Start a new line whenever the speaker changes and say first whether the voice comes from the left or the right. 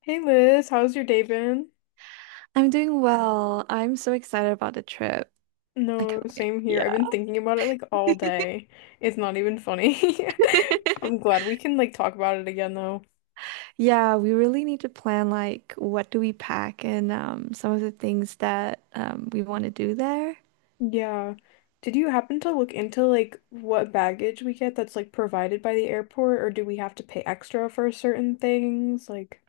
left: Hey Liz, how's your day been?
right: I'm doing well. I'm so excited about the trip. I
left: No,
right: can't wait.
left: same here. I've
right: Yeah.
left: been thinking about it like all day. It's not even funny. I'm glad we can like talk about it again though.
right: Yeah, we really need to plan like what do we pack and some of the things that we want to do there.
left: Yeah. Did you happen to look into like what baggage we get that's like provided by the airport or do we have to pay extra for certain things? Like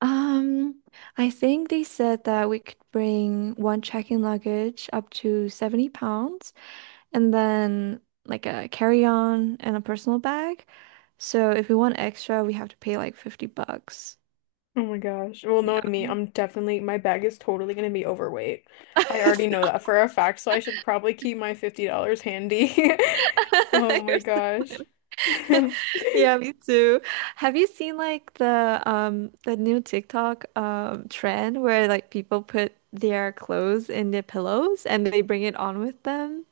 right: Um, I think they said that we could bring one check-in luggage up to 70 pounds and then like a carry-on and a personal bag. So if we want extra, we have to pay like 50 bucks.
left: oh my gosh. Well,
right: Yeah.
left: knowing me, I'm definitely, my bag is totally going to be overweight. I already know that for a fact, so I should probably keep my $50 handy. Oh my gosh.
right: Yeah, me too. Have you seen like the new TikTok trend where like people put their clothes in their pillows and they bring it on with them?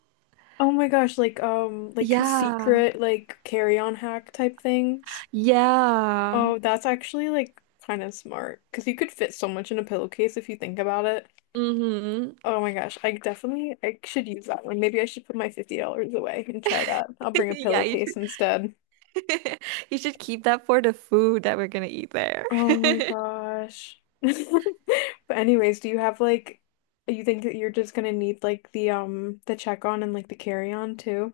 left: Oh my gosh, like
right: Yeah.
left: secret like carry-on hack type things.
right: Yeah.
left: Oh, that's actually like kind of smart because you could fit so much in a pillowcase if you think about it.
right: Mm-hmm.
left: Oh my gosh, I definitely I should use that one. Maybe I should put my $50 away and try that. I'll bring a
right: Yeah, you
left: pillowcase
right: should
left: instead.
right: you should keep that for the food that we're gonna eat there.
left: Oh my gosh. But anyways, do you have like you think that you're just gonna need like the check on and like the carry on too?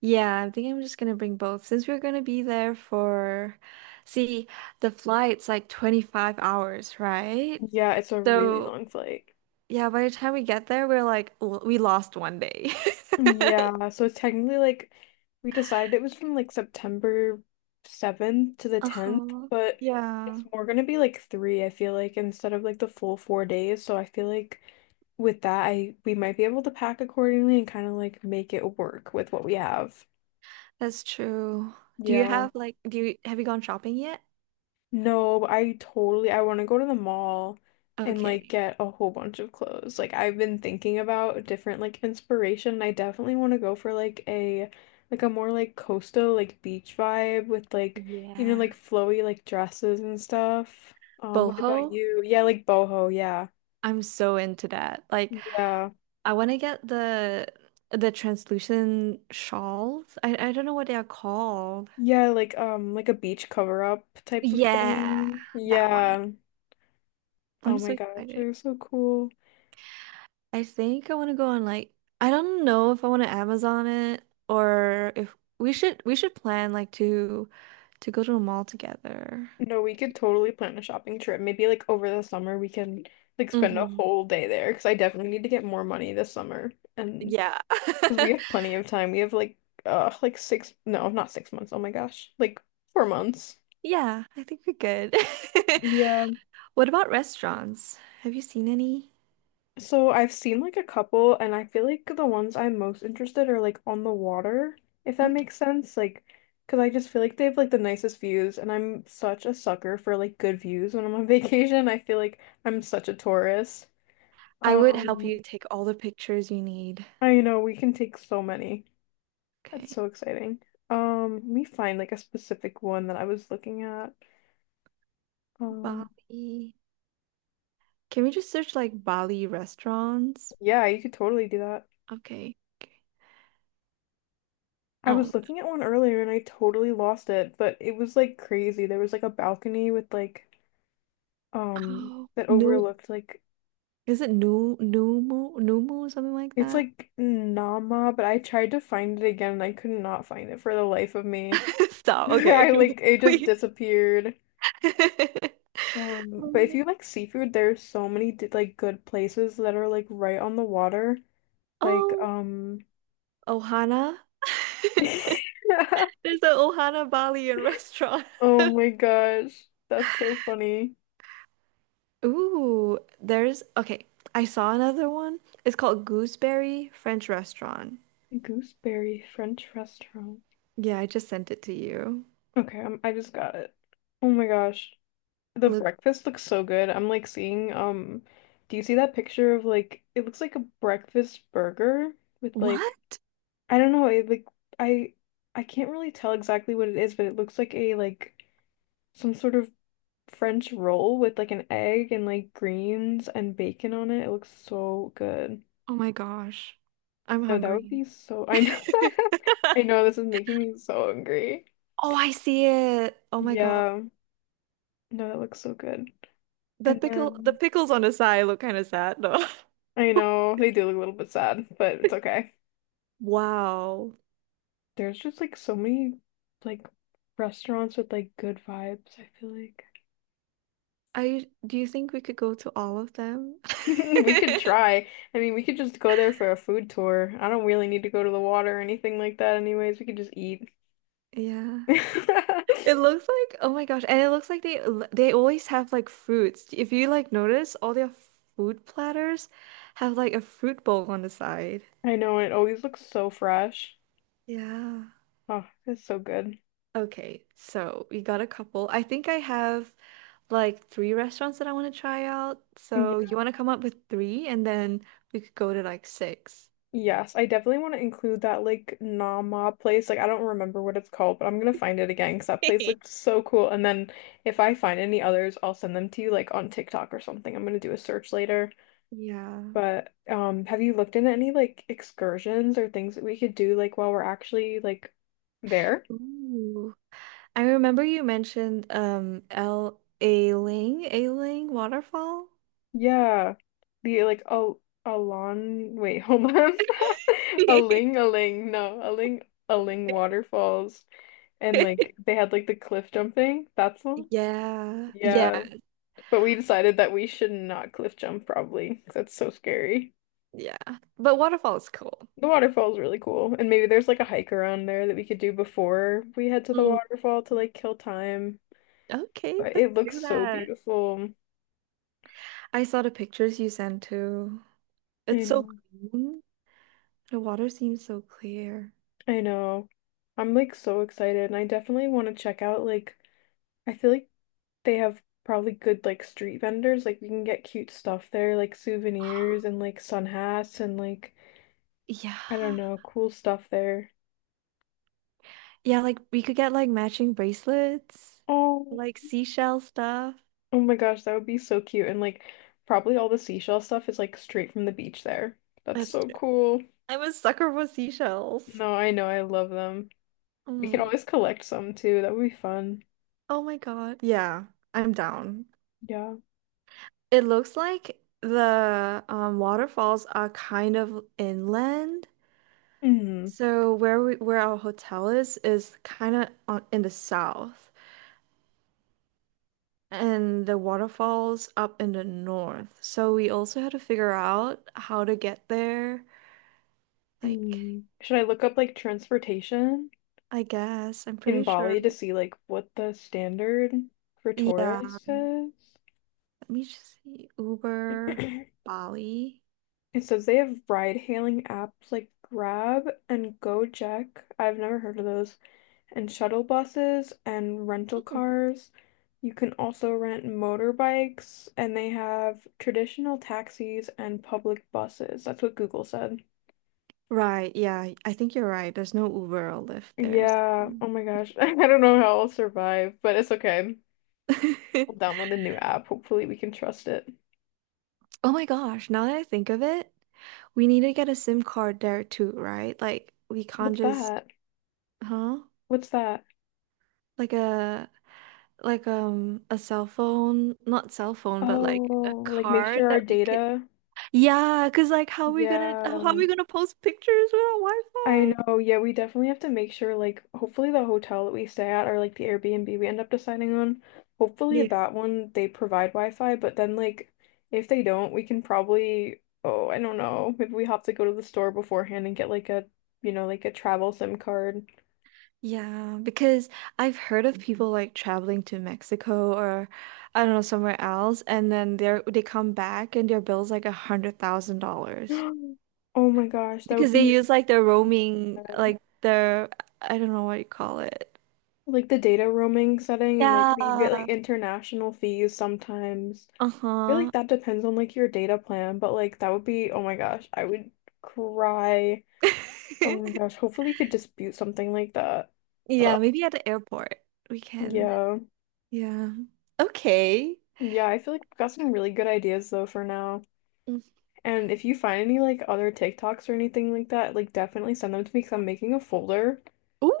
right: Yeah, I think I'm just gonna bring both since we're gonna be there for, see, the flight's like 25 hours, right?
left: Yeah, it's a really
right: So
left: long flight.
right: yeah, by the time we get there, we're like, "L- we lost one day."
left: Yeah, so it's technically like we decided it was from like September 7th to the 10th,
right: Uh-huh.
left: but
right: Yeah,
left: it's more gonna be like three, I feel like, instead of like the full 4 days. So I feel like with that I we might be able to pack accordingly and kind of like make it work with what we have.
right: that's true. Do you
left: Yeah.
right: have like, do you have you gone shopping yet?
left: No, but I totally I want to go to the mall and like
right: Okay.
left: get a whole bunch of clothes. Like I've been thinking about different like inspiration, and I definitely want to go for like a more like coastal like beach vibe with like you know
right: Yeah.
left: like flowy like dresses and stuff. What about
right: Boho,
left: you? Yeah, like boho, yeah.
right: I'm so into that. Like,
left: Yeah.
right: I want to get the translucent shawls. I don't know what they are called.
left: Yeah, like a beach cover up type of
right: Yeah,
left: thing.
right: that one.
left: Yeah. Oh
right: I'm
left: my
right: so
left: gosh,
right: excited.
left: they're so cool.
right: I think I want to go on like I don't know if I want to Amazon it or if we should plan like to go to a mall together.
left: No, we could totally plan a shopping trip. Maybe like over the summer we can like spend a
right: Hmm.
left: whole day there because I definitely need to get more money this summer. And
right: Yeah.
left: because we have plenty of time. We have like six no, not 6 months. Oh my gosh. Like 4 months.
right: Yeah, I think we're good.
left: Yeah.
right: What about restaurants? Have you seen any?
left: So I've seen like a couple and I feel like the ones I'm most interested are like on the water, if that
right: Mm.
left: makes sense. Like because I just feel like they have like the nicest views and I'm such a sucker for like good views when I'm on vacation. I feel like I'm such a tourist.
right: I would help you
left: Um,
right: take all the pictures you need.
left: I know we can take so many. That's
right: Okay.
left: so exciting. Let me find like a specific one that I was looking at. Um,
right: Bali. Can we just search like Bali restaurants?
left: yeah, you could totally do that.
right: Okay. Okay.
left: I
right: Oh,
left: was
right: no.
left: looking at one earlier and I totally lost it, but it was like crazy. There was like a balcony with like
right: Oh,
left: that
right: no.
left: overlooked like
right: Is it new Numu Numu something like
left: it's
right: that?
left: like Nama, but I tried to find it again and I could not find it for the life of me.
right: Stop.
left: I
right: Okay.
left: like it just
right: Wait.
left: disappeared. But if
right: Um,
left: you like seafood, there's so many like good places that are like right on the water. Like,
right: oh, Ohana. There's an Ohana Balian restaurant.
left: oh my gosh, that's so funny.
right: Ooh, there's okay. I saw another one. It's called Gooseberry French Restaurant.
left: Gooseberry French restaurant.
right: Yeah, I just sent it to you.
left: Okay, I just got it. Oh my gosh, the
right: Look,
left: breakfast looks so good. I'm like seeing, do you see that picture of like it looks like a breakfast burger with like
right: what?
left: I don't know, it like I I can't really tell exactly what it is, but it looks like a like some sort of French roll with like an egg and like greens and bacon on it. It looks so good.
right: Oh my gosh. I'm
left: No, that would
right: hungry.
left: be so. I know. I know this is making me so hungry.
right: Oh, I see it. Oh my God.
left: Yeah. No, that looks so good.
right: The
left: And
right: pickle, the
left: then
right: pickles on his eye look kind of sad, though.
left: I know they do look a little bit sad, but it's okay.
right: Wow.
left: There's just like so many like restaurants with like good vibes, I feel like.
right: I do you think we could go to all of them?
left: We could try. I mean, we could just go there for a food tour. I don't really need to go to the water or anything like that anyways. We could just eat.
right: Yeah. It looks like oh my gosh, and it looks like they always have like fruits. If you like notice, all their food platters have like a fruit bowl on the side.
left: I know it always looks so fresh.
right: Yeah.
left: Oh, it's so good.
right: Okay, so we got a couple. I think I have like 3 restaurants that I want to try out. So
left: Yeah.
right: you want to come up with three and then we could go to like six.
left: Yes, I definitely want to include that like Nama place. Like I don't remember what it's called, but I'm gonna find it again because that place looked so cool. And then if I find any others, I'll send them to you like on TikTok or something. I'm gonna do a search later.
right: Yeah.
left: But have you looked into any like excursions or things that we could do like while we're actually like there?
right: Ooh. I remember you mentioned L A Ling, A Ling waterfall.
left: Yeah. The like a Alon wait, hold on. Aling Aling. No, Aling Aling waterfalls. And like they had like the cliff jumping. That's one.
right: Yeah. Yeah.
left: Yeah. But we decided that we should not cliff jump probably. 'Cause that's so scary.
right: Yeah. But waterfall is cool.
left: The waterfall's really cool. And maybe there's like a hike around there that we could do before we head to the
right: Mm.
left: waterfall to like kill time.
right: Okay,
left: But
right: let's
left: it looks
right: do
left: so
right: that.
left: beautiful.
right: I saw the pictures you sent too.
left: I
right: It's so
left: know.
right: green. The water seems so clear.
left: I know. I'm like so excited and I definitely want to check out like I feel like they have probably good like street vendors. Like we can get cute stuff there, like souvenirs and like sun hats and like
right: Yeah.
left: I don't know, cool stuff there.
right: Yeah, like we could get like matching bracelets,
left: Oh,
right: like seashell stuff.
left: oh my gosh, that would be so cute. And like probably all the seashell stuff is like straight from the beach there. That's
right: That's
left: so
right: true.
left: cool.
right: I'm a sucker for seashells.
left: No, I know, I love them. We can
right: Mm.
left: always collect some too. That would be fun.
right: Oh my God. Yeah, I'm down.
left: Yeah.
right: It looks like the waterfalls are kind of inland.
left: Mm.
right: So where our hotel is kind of on in the south and the waterfalls up in the north. So we also had to figure out how to get there. Like
left: Mm. Should I look up like transportation
right: I guess I'm
left: in
right: pretty sure.
left: Bali to see like what the standard for
right: Yeah,
left: tourists is?
right: let me just see Uber Bali.
left: It says they have ride-hailing apps like Grab and Gojek. I've never heard of those. And shuttle buses and rental
right: Oh.
left: cars. You can also rent motorbikes, and they have traditional taxis and public buses. That's what Google said.
right: Right, yeah, I think you're right. There's no Uber or Lyft there,
left: Yeah.
right: so.
left: Oh my gosh. I don't know how I'll survive, but it's okay. I'll download a new app. Hopefully, we can trust it.
right: Oh my gosh, now that I think of it, we need to get a SIM card there too, right? Like we can't
left: What's
right: just,
left: that?
right: huh?
left: What's that?
right: Like a like a cell phone, not cell phone, but like a
left: Oh, like make
right: card
left: sure our
right: that we could.
left: data.
right: Yeah, 'cause like how are we gonna
left: Yeah.
right: how are we gonna post pictures without
left: I
right: Wi-Fi?
left: know, yeah, we definitely have to make sure, like, hopefully the hotel that we stay at or like the Airbnb we end up deciding on, hopefully
right: Yeah.
left: that one they provide Wi-Fi, but then like if they don't, we can probably, oh, I don't know, maybe we have to go to the store beforehand and get like a, you know, like a travel SIM card.
right: Yeah, because I've heard of people like traveling to Mexico or I don't know, somewhere else, and then they come back and their bill's like $100,000.
left: Oh my gosh, that would
right: Because they
left: be
right: use like their
left: so
right: roaming,
left: bad.
right: like their, I don't know what you call it.
left: Like the data roaming setting and like you get
right: Yeah.
left: like international fees sometimes. Feel
right: Uh-huh.
left: like that depends on like your data plan, but like that would be, oh my gosh, I would cry. Oh my gosh, hopefully you could dispute something like that.
right: Yeah,
left: Ugh.
right: maybe at the airport we can.
left: Yeah.
right: Yeah. Okay.
left: Yeah, I feel like we've got some really good ideas though for now.
right: Mm.
left: And if you find any like other TikToks or anything like that, like definitely send them to me because I'm making a folder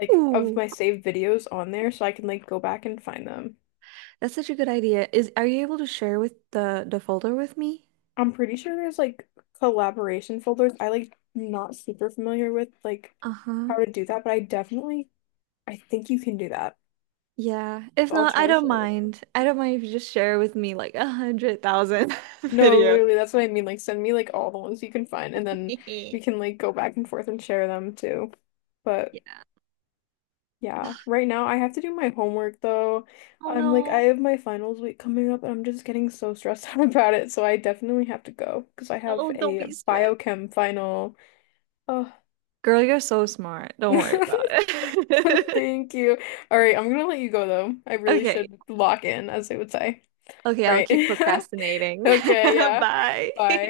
left: like of my saved videos on there so I can like go back and find them.
right: that's such a good idea. Is are you able to share with the folder with me?
left: I'm pretty sure there's like collaboration folders. I Like not super familiar with like how
right: Uh-huh.
left: to do that, but I definitely I think you can do that.
right: Yeah. If
left: I'll
right: not,
left: try
right: I
left: to
right: don't
left: share with you.
right: mind. I don't mind if you just share with me like 100,000
left: No,
right: videos.
left: literally, that's what I mean. Like, send me like all the ones you can find, and then we can like go back and forth and share them too. But
right: Yeah.
left: yeah, right now I have to do my homework though.
right: Oh
left: I'm like, I
right: no.
left: have my finals week coming up, and I'm just getting so stressed out about it. So I definitely have to go because I have
right: Oh, don't be
left: a
right: stressed.
left: biochem final. Oh,
right: Girl, you're so smart. Don't worry about it.
left: thank you. All right, I'm gonna let you go though. I really
right: Okay.
left: should lock in, as they would say.
right: Okay,
left: All
right: I'll
left: right.
right: keep procrastinating.
left: Okay, yeah. Bye.
right: Bye.